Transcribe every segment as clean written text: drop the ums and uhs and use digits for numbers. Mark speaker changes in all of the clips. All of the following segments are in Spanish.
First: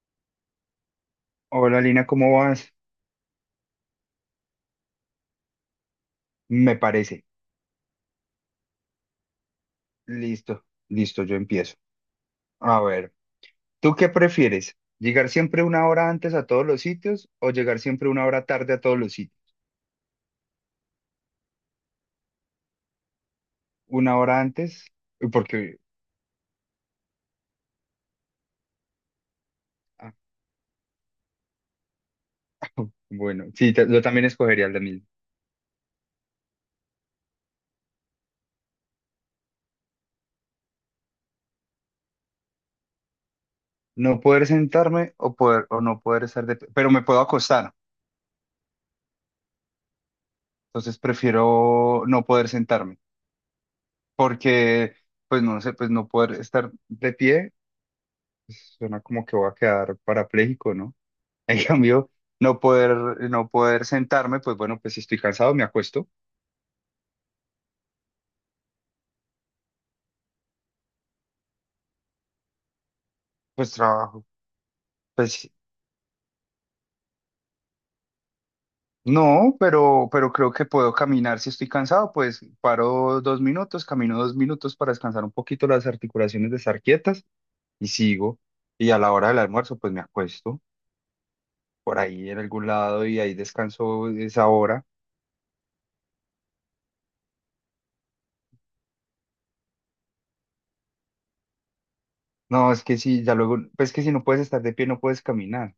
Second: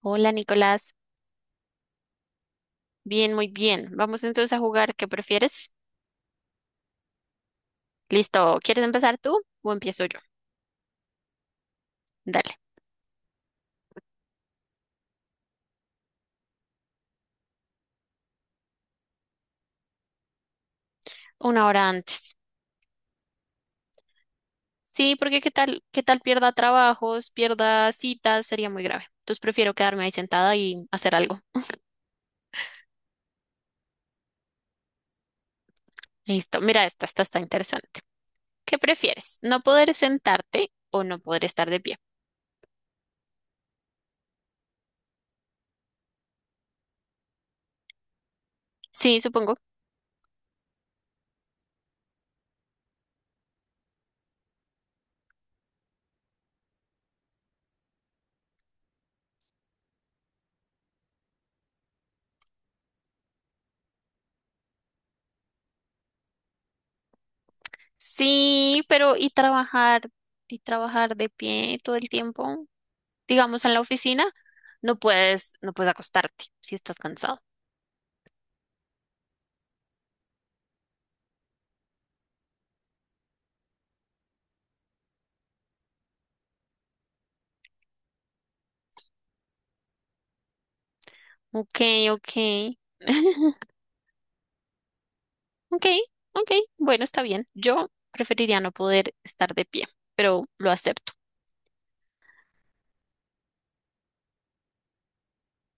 Speaker 1: Hola, Nicolás.
Speaker 2: Hola Lina, ¿cómo vas?
Speaker 1: Bien, muy bien. Vamos entonces a jugar, ¿qué prefieres?
Speaker 2: Me parece.
Speaker 1: Listo, ¿quieres empezar tú o empiezo yo?
Speaker 2: Listo, listo, yo empiezo.
Speaker 1: Dale,
Speaker 2: A ver, ¿tú qué prefieres? ¿Llegar siempre una hora antes a todos los sitios o llegar siempre una hora tarde a todos los sitios?
Speaker 1: una hora antes.
Speaker 2: Una hora antes,
Speaker 1: Sí, porque qué
Speaker 2: porque,
Speaker 1: tal, qué tal pierda trabajos, pierda citas, sería muy grave. Entonces prefiero quedarme ahí
Speaker 2: ah,
Speaker 1: sentada y hacer algo.
Speaker 2: bueno, sí, yo también escogería la misma.
Speaker 1: Listo, mira esta está interesante. ¿Qué prefieres? ¿No poder sentarte o no poder estar de pie?
Speaker 2: No poder sentarme o no poder estar de pie, pero me puedo acostar,
Speaker 1: Sí, supongo.
Speaker 2: entonces prefiero no poder sentarme, porque, pues no sé, pues no poder estar de pie, pues, suena como que voy a quedar parapléjico, ¿no? En cambio, no poder sentarme, pues bueno, pues si estoy cansado, me acuesto,
Speaker 1: Sí, pero ¿y trabajar? ¿Y trabajar de pie todo el tiempo? Digamos,
Speaker 2: pues
Speaker 1: en la
Speaker 2: trabajo.
Speaker 1: oficina, no
Speaker 2: Pues
Speaker 1: puedes, no puedes acostarte si estás cansado.
Speaker 2: no, pero creo que puedo caminar si estoy cansado, pues paro 2 minutos, camino 2 minutos para descansar un poquito las articulaciones de estar quietas y sigo. Y a la hora del almuerzo, pues me acuesto
Speaker 1: Ok,
Speaker 2: por ahí
Speaker 1: ok.
Speaker 2: en algún lado y ahí descanso esa hora.
Speaker 1: Ok, ok. Bueno, está bien. Yo preferiría no poder estar de pie, pero lo acepto.
Speaker 2: No, es que si ya luego, pues es que si no puedes estar de pie, no puedes caminar.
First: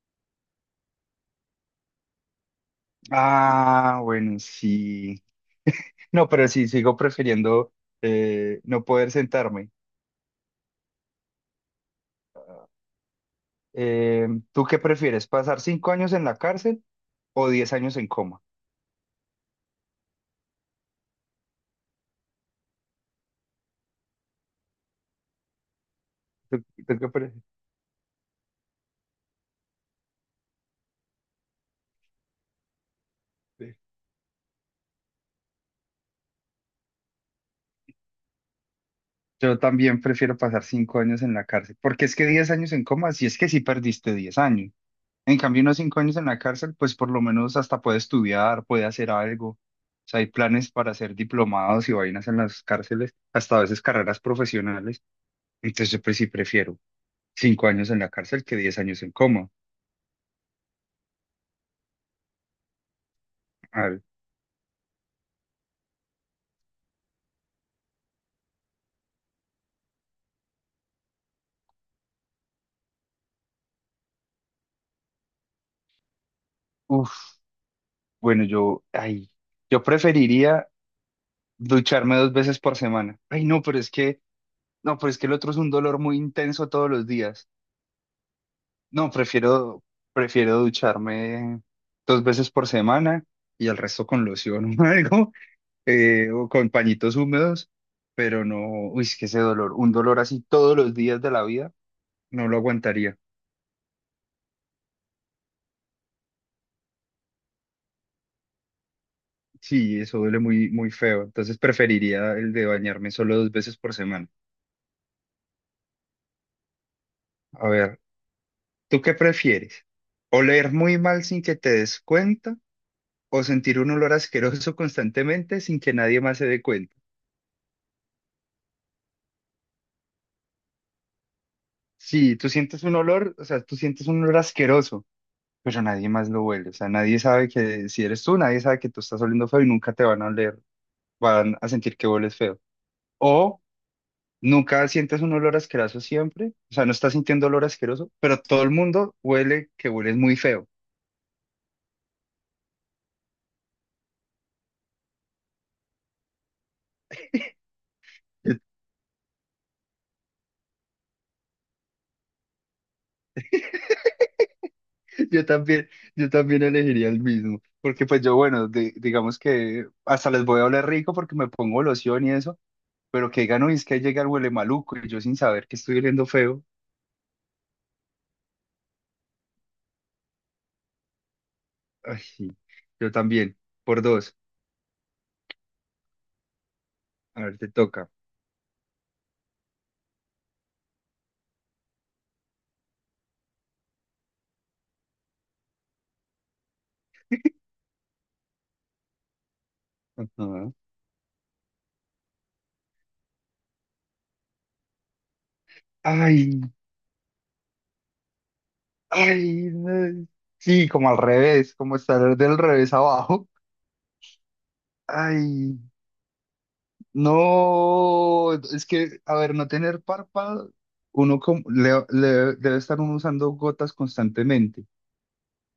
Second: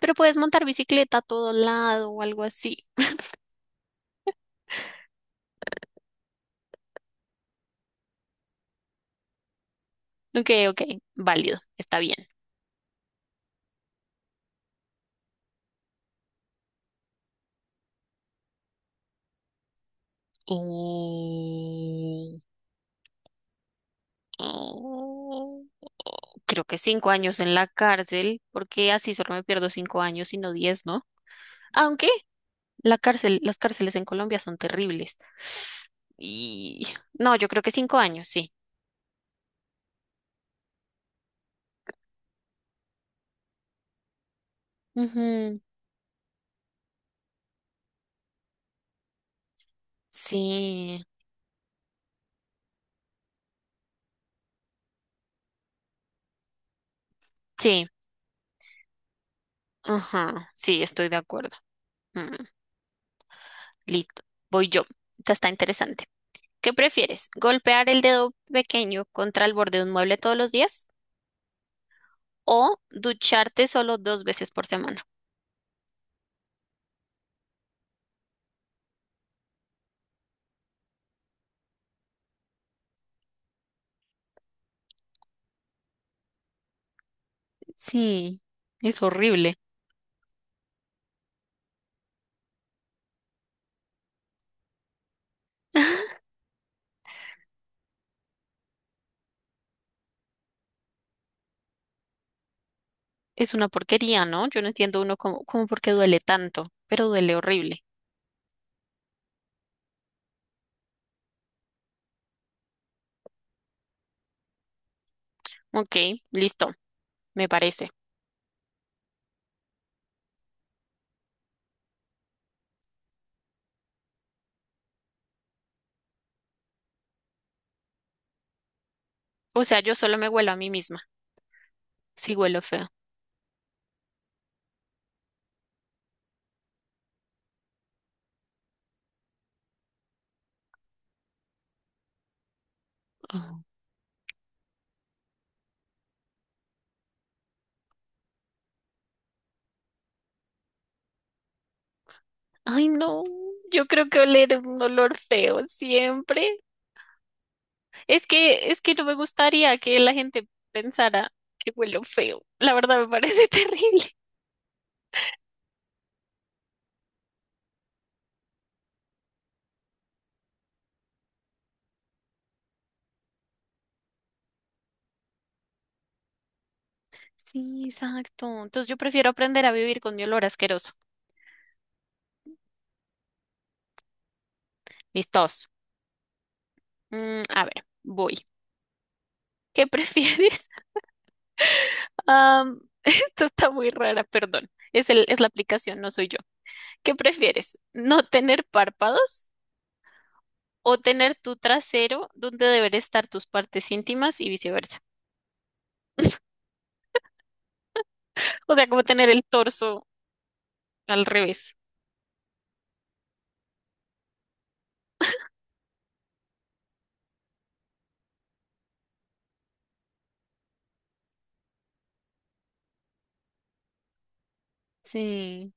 Speaker 1: Pero puedes montar bicicleta a todo lado o algo así.
Speaker 2: Ah, bueno, sí. No, pero sí, sigo prefiriendo no poder sentarme.
Speaker 1: Ok, ok. Válido. Está bien.
Speaker 2: ¿Tú qué prefieres? ¿Pasar 5 años en la cárcel o 10 años en coma?
Speaker 1: Y- y-
Speaker 2: ¿Tú-
Speaker 1: Creo que
Speaker 2: tú qué
Speaker 1: 5 años
Speaker 2: prefieres?
Speaker 1: en la cárcel, porque así solo me pierdo 5 años y no 10, ¿no? Aunque la cárcel, las cárceles en Colombia son terribles. Y no, yo creo que 5 años, sí.
Speaker 2: Yo también prefiero pasar 5 años en la cárcel, porque es que 10 años en coma, si es que sí perdiste 10 años. En
Speaker 1: Ujú,
Speaker 2: cambio, unos 5 años en la cárcel, pues por lo menos hasta puede estudiar, puede hacer algo. O sea, hay planes para
Speaker 1: sí,
Speaker 2: hacer diplomados y vainas en las cárceles, hasta a veces carreras profesionales. Entonces, yo, pues sí prefiero cinco
Speaker 1: sí,
Speaker 2: años en la cárcel que 10 años en coma.
Speaker 1: ajá, sí, estoy de acuerdo. Mm,
Speaker 2: A
Speaker 1: listo, voy yo. Esta está interesante. ¿Qué prefieres? ¿Golpear el dedo pequeño contra el borde de un mueble todos los días o ducharte solo dos veces por semana?
Speaker 2: Uf, bueno, yo preferiría ducharme 2 veces por semana. Ay, no, pero es que, no, pero es que el otro es un dolor muy intenso todos los días.
Speaker 1: Sí, es
Speaker 2: No,
Speaker 1: horrible.
Speaker 2: prefiero ducharme 2 veces por semana y el resto con loción o algo, o con pañitos húmedos, pero no, uy, es que ese dolor, un dolor así todos los días de la vida, no lo aguantaría.
Speaker 1: Es una porquería, ¿no? Yo no entiendo uno cómo por qué duele tanto, pero duele horrible.
Speaker 2: Sí, eso duele muy, muy feo. Entonces preferiría el de bañarme solo 2 veces por semana.
Speaker 1: Ok, listo, me
Speaker 2: A
Speaker 1: parece.
Speaker 2: ver. ¿Tú qué prefieres? ¿Oler muy mal sin que te des cuenta o sentir un olor asqueroso constantemente sin que nadie más se dé cuenta?
Speaker 1: O sea, yo solo me huelo a mí misma, si
Speaker 2: Sí, tú
Speaker 1: huelo
Speaker 2: sientes
Speaker 1: feo.
Speaker 2: un olor, o sea, tú sientes un olor asqueroso, pero nadie más lo huele, o sea, nadie sabe que si eres tú, nadie sabe que tú estás oliendo feo y nunca te van a oler, van a sentir que hueles feo. O
Speaker 1: Oh.
Speaker 2: nunca sientes un olor asqueroso siempre, o sea, no estás sintiendo olor asqueroso, pero todo el mundo huele que hueles muy feo.
Speaker 1: Ay, no, yo creo que oler un olor feo siempre. Es que no me gustaría que la gente pensara que huelo feo. La verdad me parece terrible.
Speaker 2: Yo también, yo también elegiría el mismo, porque pues yo, bueno, digamos que hasta les voy a oler rico porque me pongo loción y eso, pero que digan, uy, es que llega el huele maluco y yo sin saber que estoy oliendo feo.
Speaker 1: Sí, exacto. Entonces yo prefiero aprender a vivir con mi olor asqueroso.
Speaker 2: Ay, sí, yo también, por dos.
Speaker 1: Listos.
Speaker 2: A
Speaker 1: Mm,
Speaker 2: ver,
Speaker 1: a
Speaker 2: te
Speaker 1: ver,
Speaker 2: toca.
Speaker 1: voy. ¿Qué prefieres? Esto está muy rara, perdón. Es el, es la aplicación, no soy yo. ¿Qué prefieres? ¿No tener párpados
Speaker 2: Ajá.
Speaker 1: o tener tu trasero donde deber estar tus partes íntimas y viceversa?
Speaker 2: Ay,
Speaker 1: O sea, como tener el
Speaker 2: ay,
Speaker 1: torso
Speaker 2: no. Sí, como al
Speaker 1: al
Speaker 2: revés,
Speaker 1: revés.
Speaker 2: como estar del revés abajo. Ay. No, es que, a ver, no tener párpado, uno como, debe estar uno usando gotas constantemente.
Speaker 1: Sí,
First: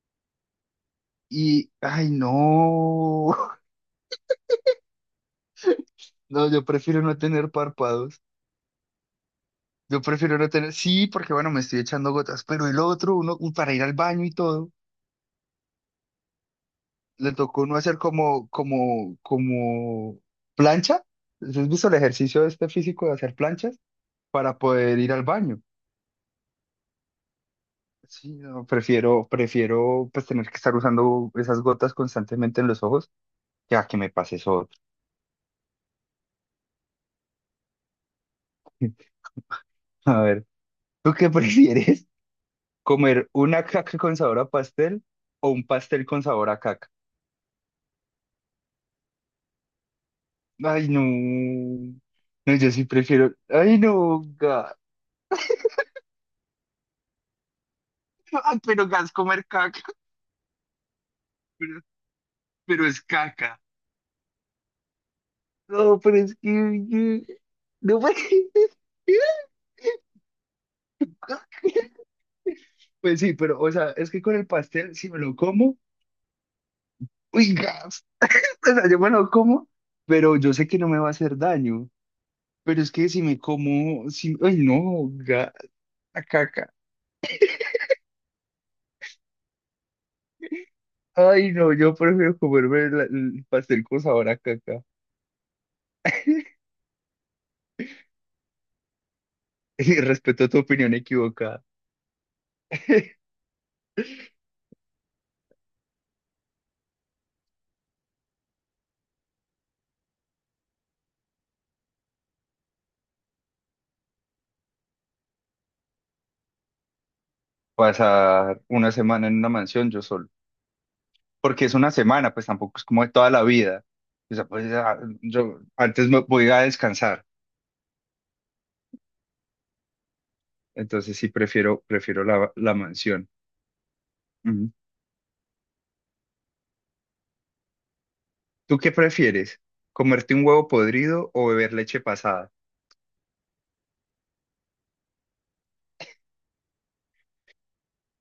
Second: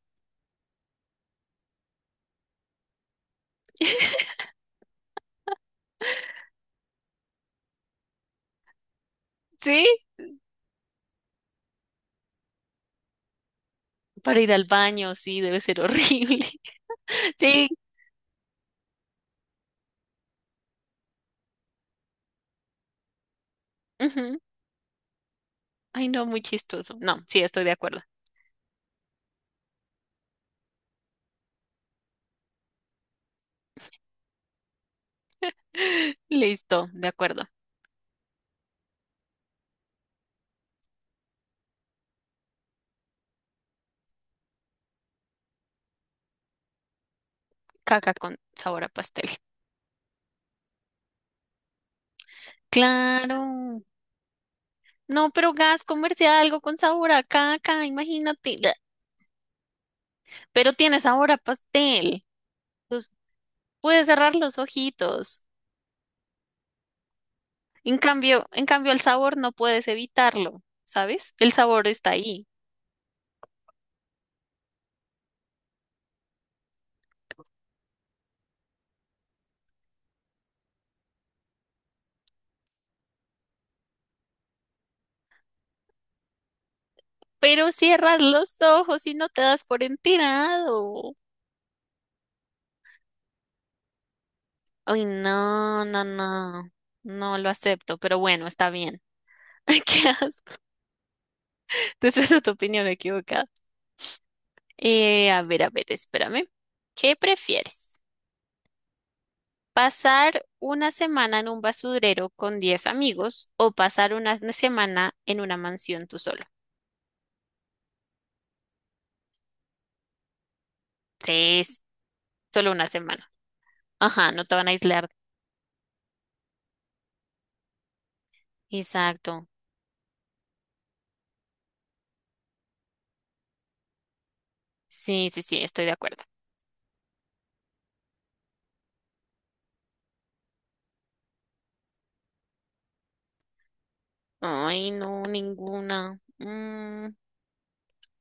Speaker 2: Ay, no, no, yo prefiero no tener párpados.
Speaker 1: sí,
Speaker 2: Yo prefiero no tener, sí, porque bueno, me estoy echando gotas, pero el otro, uno, para ir al baño y
Speaker 1: para ir al
Speaker 2: todo,
Speaker 1: baño, sí, debe ser horrible.
Speaker 2: le tocó
Speaker 1: Sí.
Speaker 2: uno hacer como plancha. ¿Has visto el ejercicio este físico de hacer planchas
Speaker 1: Ujú.
Speaker 2: para poder ir al baño?
Speaker 1: Ay, no, muy chistoso. No, sí, estoy de acuerdo.
Speaker 2: Sí, no, prefiero pues tener que estar usando esas gotas constantemente en los ojos, ya que me pases eso.
Speaker 1: Listo, de acuerdo.
Speaker 2: A ver, ¿tú qué prefieres? ¿Comer una caca con sabor a pastel o un pastel con sabor a caca?
Speaker 1: Caca con sabor a pastel.
Speaker 2: Ay, no. No, yo sí prefiero.
Speaker 1: Claro.
Speaker 2: Ay, no, gas.
Speaker 1: No, pero gas, comerse algo con sabor a caca, imagínate.
Speaker 2: Ay,
Speaker 1: Bla.
Speaker 2: pero gas comer caca,
Speaker 1: Pero tiene sabor a
Speaker 2: pero,
Speaker 1: pastel.
Speaker 2: pero es
Speaker 1: Entonces,
Speaker 2: caca.
Speaker 1: puedes cerrar los ojitos.
Speaker 2: No, pero es que.
Speaker 1: En
Speaker 2: No me...
Speaker 1: cambio, en cambio el sabor no puedes evitarlo, ¿sabes? El sabor está ahí.
Speaker 2: Pues sí, pero, o sea, es que con el pastel, si me lo como, uy, gas. O sea, yo me lo como, pero yo sé que no me va a hacer daño. Pero es que si me como, si, ay no, la caca.
Speaker 1: Pero cierras los ojos y no te das por enterado.
Speaker 2: Ay no, yo prefiero comerme el pastel con sabor a caca.
Speaker 1: Ay, no, no, no. No lo acepto, pero bueno, está bien. Ay,
Speaker 2: Y
Speaker 1: qué
Speaker 2: respeto
Speaker 1: asco.
Speaker 2: tu opinión equivocada.
Speaker 1: Entonces esa es tu opinión equivocada. A ver, espérame. ¿Qué prefieres? ¿Pasar una semana en un basurero con 10 amigos o pasar una semana en una mansión tú solo?
Speaker 2: Pasar una semana en una mansión yo solo. Porque es
Speaker 1: Tres,
Speaker 2: una semana, pues
Speaker 1: solo
Speaker 2: tampoco es
Speaker 1: una
Speaker 2: como de toda
Speaker 1: semana.
Speaker 2: la vida.
Speaker 1: Ajá,
Speaker 2: O
Speaker 1: no
Speaker 2: sea,
Speaker 1: te van
Speaker 2: pues
Speaker 1: a
Speaker 2: ya,
Speaker 1: aislar.
Speaker 2: yo antes me voy a descansar.
Speaker 1: Exacto.
Speaker 2: Entonces sí prefiero, la mansión. Ujú.
Speaker 1: Sí, sí, sí, estoy de acuerdo.
Speaker 2: ¿Tú qué prefieres? ¿Comerte un huevo podrido o beber leche pasada?
Speaker 1: Ay, no, ninguna. Mm,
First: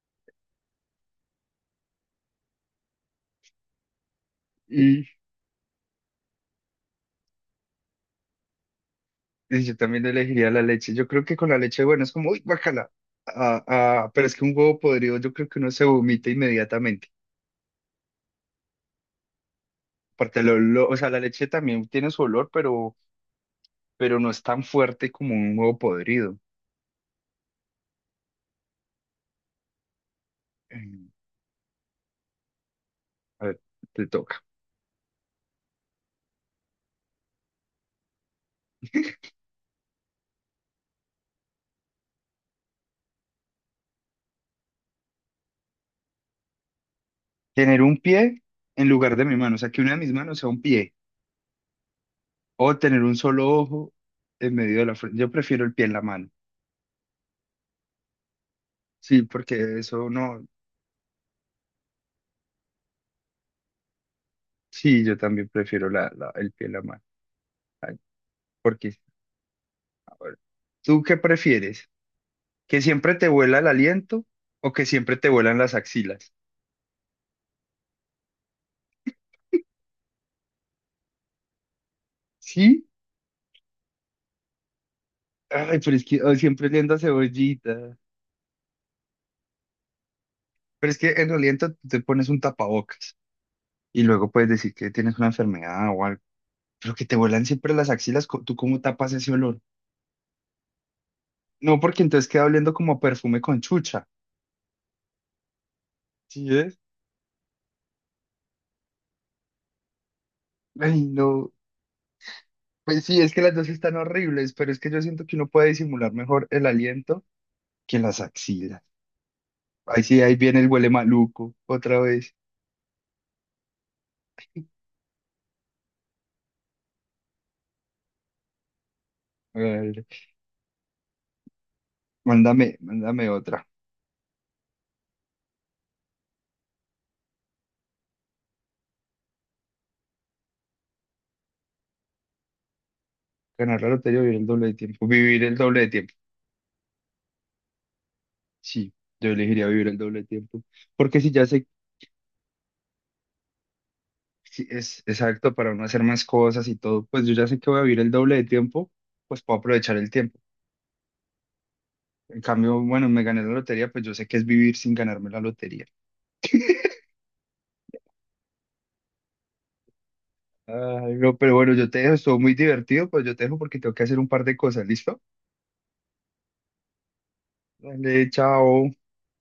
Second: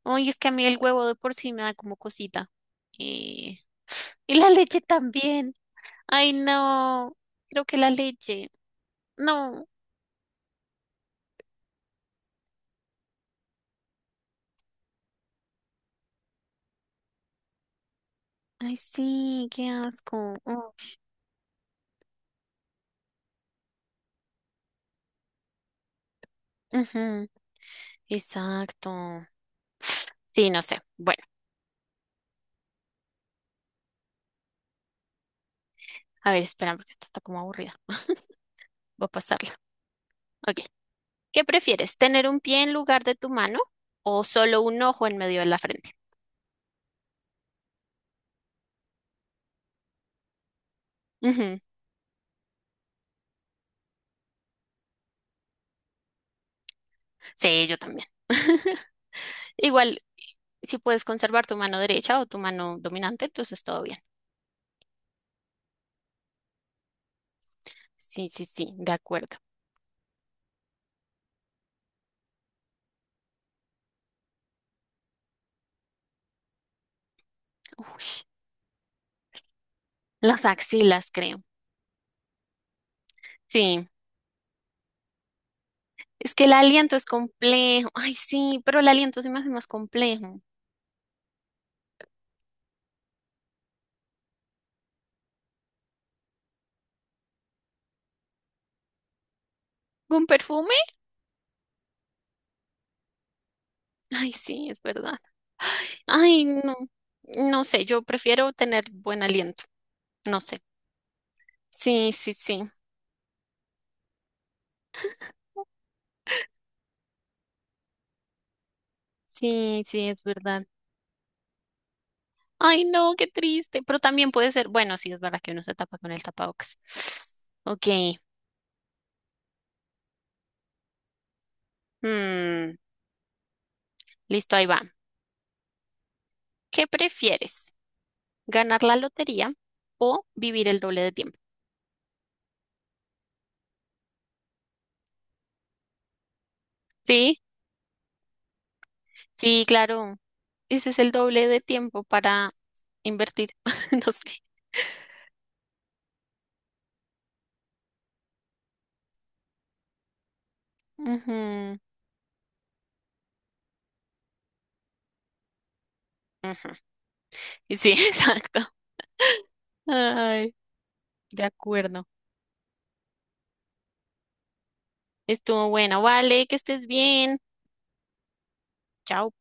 Speaker 1: ay, es que a mí el huevo de por sí me da como cosita. Eh, Y la leche
Speaker 2: Y,
Speaker 1: también. Ay, no. Creo que la leche.
Speaker 2: y
Speaker 1: No.
Speaker 2: yo también elegiría la leche. Yo creo que con la leche, bueno, es como, uy, guácala. Pero es que un huevo podrido, yo creo que uno se vomita inmediatamente.
Speaker 1: Ay, sí, qué asco.
Speaker 2: Aparte, el
Speaker 1: Oh,
Speaker 2: olor, o sea, la leche también tiene su olor, pero no es tan fuerte como un huevo podrido.
Speaker 1: ujú, exacto. Sí, no sé.
Speaker 2: Em,
Speaker 1: Bueno,
Speaker 2: A ver, te toca.
Speaker 1: a ver, espera, porque esta está como aburrida. Voy a pasarla. Ok. ¿Qué prefieres? ¿Tener un pie en lugar de tu mano o solo un ojo en medio de la frente?
Speaker 2: Tener un pie en lugar de mi mano, o sea, que una de mis manos sea un pie.
Speaker 1: Ujú.
Speaker 2: O tener un solo ojo en medio de la frente. Yo prefiero el pie en la mano.
Speaker 1: Sí, yo también.
Speaker 2: Sí, porque
Speaker 1: Igual,
Speaker 2: eso no.
Speaker 1: si puedes conservar tu mano derecha o tu mano dominante, entonces todo bien.
Speaker 2: Sí, yo también prefiero el pie en la mano. Ay,
Speaker 1: Sí, sí, sí, de
Speaker 2: porque
Speaker 1: acuerdo.
Speaker 2: bueno, ¿tú qué prefieres? ¿Que siempre te vuela el aliento o que siempre te vuelan las axilas?
Speaker 1: Uy, las axilas, creo.
Speaker 2: ¿Sí?
Speaker 1: Sí,
Speaker 2: Ay, pero es que
Speaker 1: es
Speaker 2: ay,
Speaker 1: que el
Speaker 2: siempre oliendo
Speaker 1: aliento
Speaker 2: a
Speaker 1: es complejo.
Speaker 2: cebollita.
Speaker 1: Ay, sí, pero el aliento se me hace más complejo.
Speaker 2: Pero es que en el aliento tú te pones un tapabocas y luego puedes decir que tienes una enfermedad o algo. Pero que te vuelan siempre las axilas, ¿tú cómo tapas ese olor?
Speaker 1: ¿Un perfume?
Speaker 2: No, porque entonces queda oliendo como a perfume con chucha.
Speaker 1: Ay, sí, es verdad. Ay,
Speaker 2: ¿Sí
Speaker 1: no,
Speaker 2: es?
Speaker 1: no sé, yo prefiero tener buen aliento. No sé.
Speaker 2: Ay, no.
Speaker 1: Sí, sí, sí.
Speaker 2: Pues sí, es que las dos están horribles, pero es que yo siento que uno puede disimular mejor el aliento que las axilas.
Speaker 1: Sí, sí,
Speaker 2: Ahí
Speaker 1: es
Speaker 2: sí, ahí viene
Speaker 1: verdad.
Speaker 2: el huele maluco, otra vez.
Speaker 1: Ay, no, qué triste. Pero también puede ser, bueno, sí, es verdad que uno se tapa con el tapabocas. Ok.
Speaker 2: A ver,
Speaker 1: Mm,
Speaker 2: mándame otra.
Speaker 1: listo, ahí va. ¿Qué prefieres? ¿Ganar la lotería o vivir el doble de tiempo?
Speaker 2: Ganar la lotería o vivir el doble de tiempo. Vivir el doble de tiempo.
Speaker 1: Sí,
Speaker 2: Sí, yo
Speaker 1: sí,
Speaker 2: elegiría vivir el
Speaker 1: claro.
Speaker 2: doble de tiempo.
Speaker 1: Ese es el
Speaker 2: Porque si ya
Speaker 1: doble de
Speaker 2: sé,
Speaker 1: tiempo para invertir. No sé.
Speaker 2: si es exacto para uno hacer más cosas y todo, pues yo ya sé que voy a vivir el doble de tiempo, pues puedo aprovechar el tiempo.
Speaker 1: Ujú,
Speaker 2: En cambio, bueno, me gané la lotería, pues yo sé que es vivir sin ganarme la lotería.
Speaker 1: ujú. Y sí, exacto. Ay,
Speaker 2: Ay, no,
Speaker 1: de
Speaker 2: pero bueno, yo te
Speaker 1: acuerdo.
Speaker 2: dejo, estuvo muy divertido, pues yo te dejo porque tengo que hacer un par de cosas, ¿listo?
Speaker 1: Estuvo bueno. Vale, que estés bien.
Speaker 2: Dale, chao.
Speaker 1: Chao.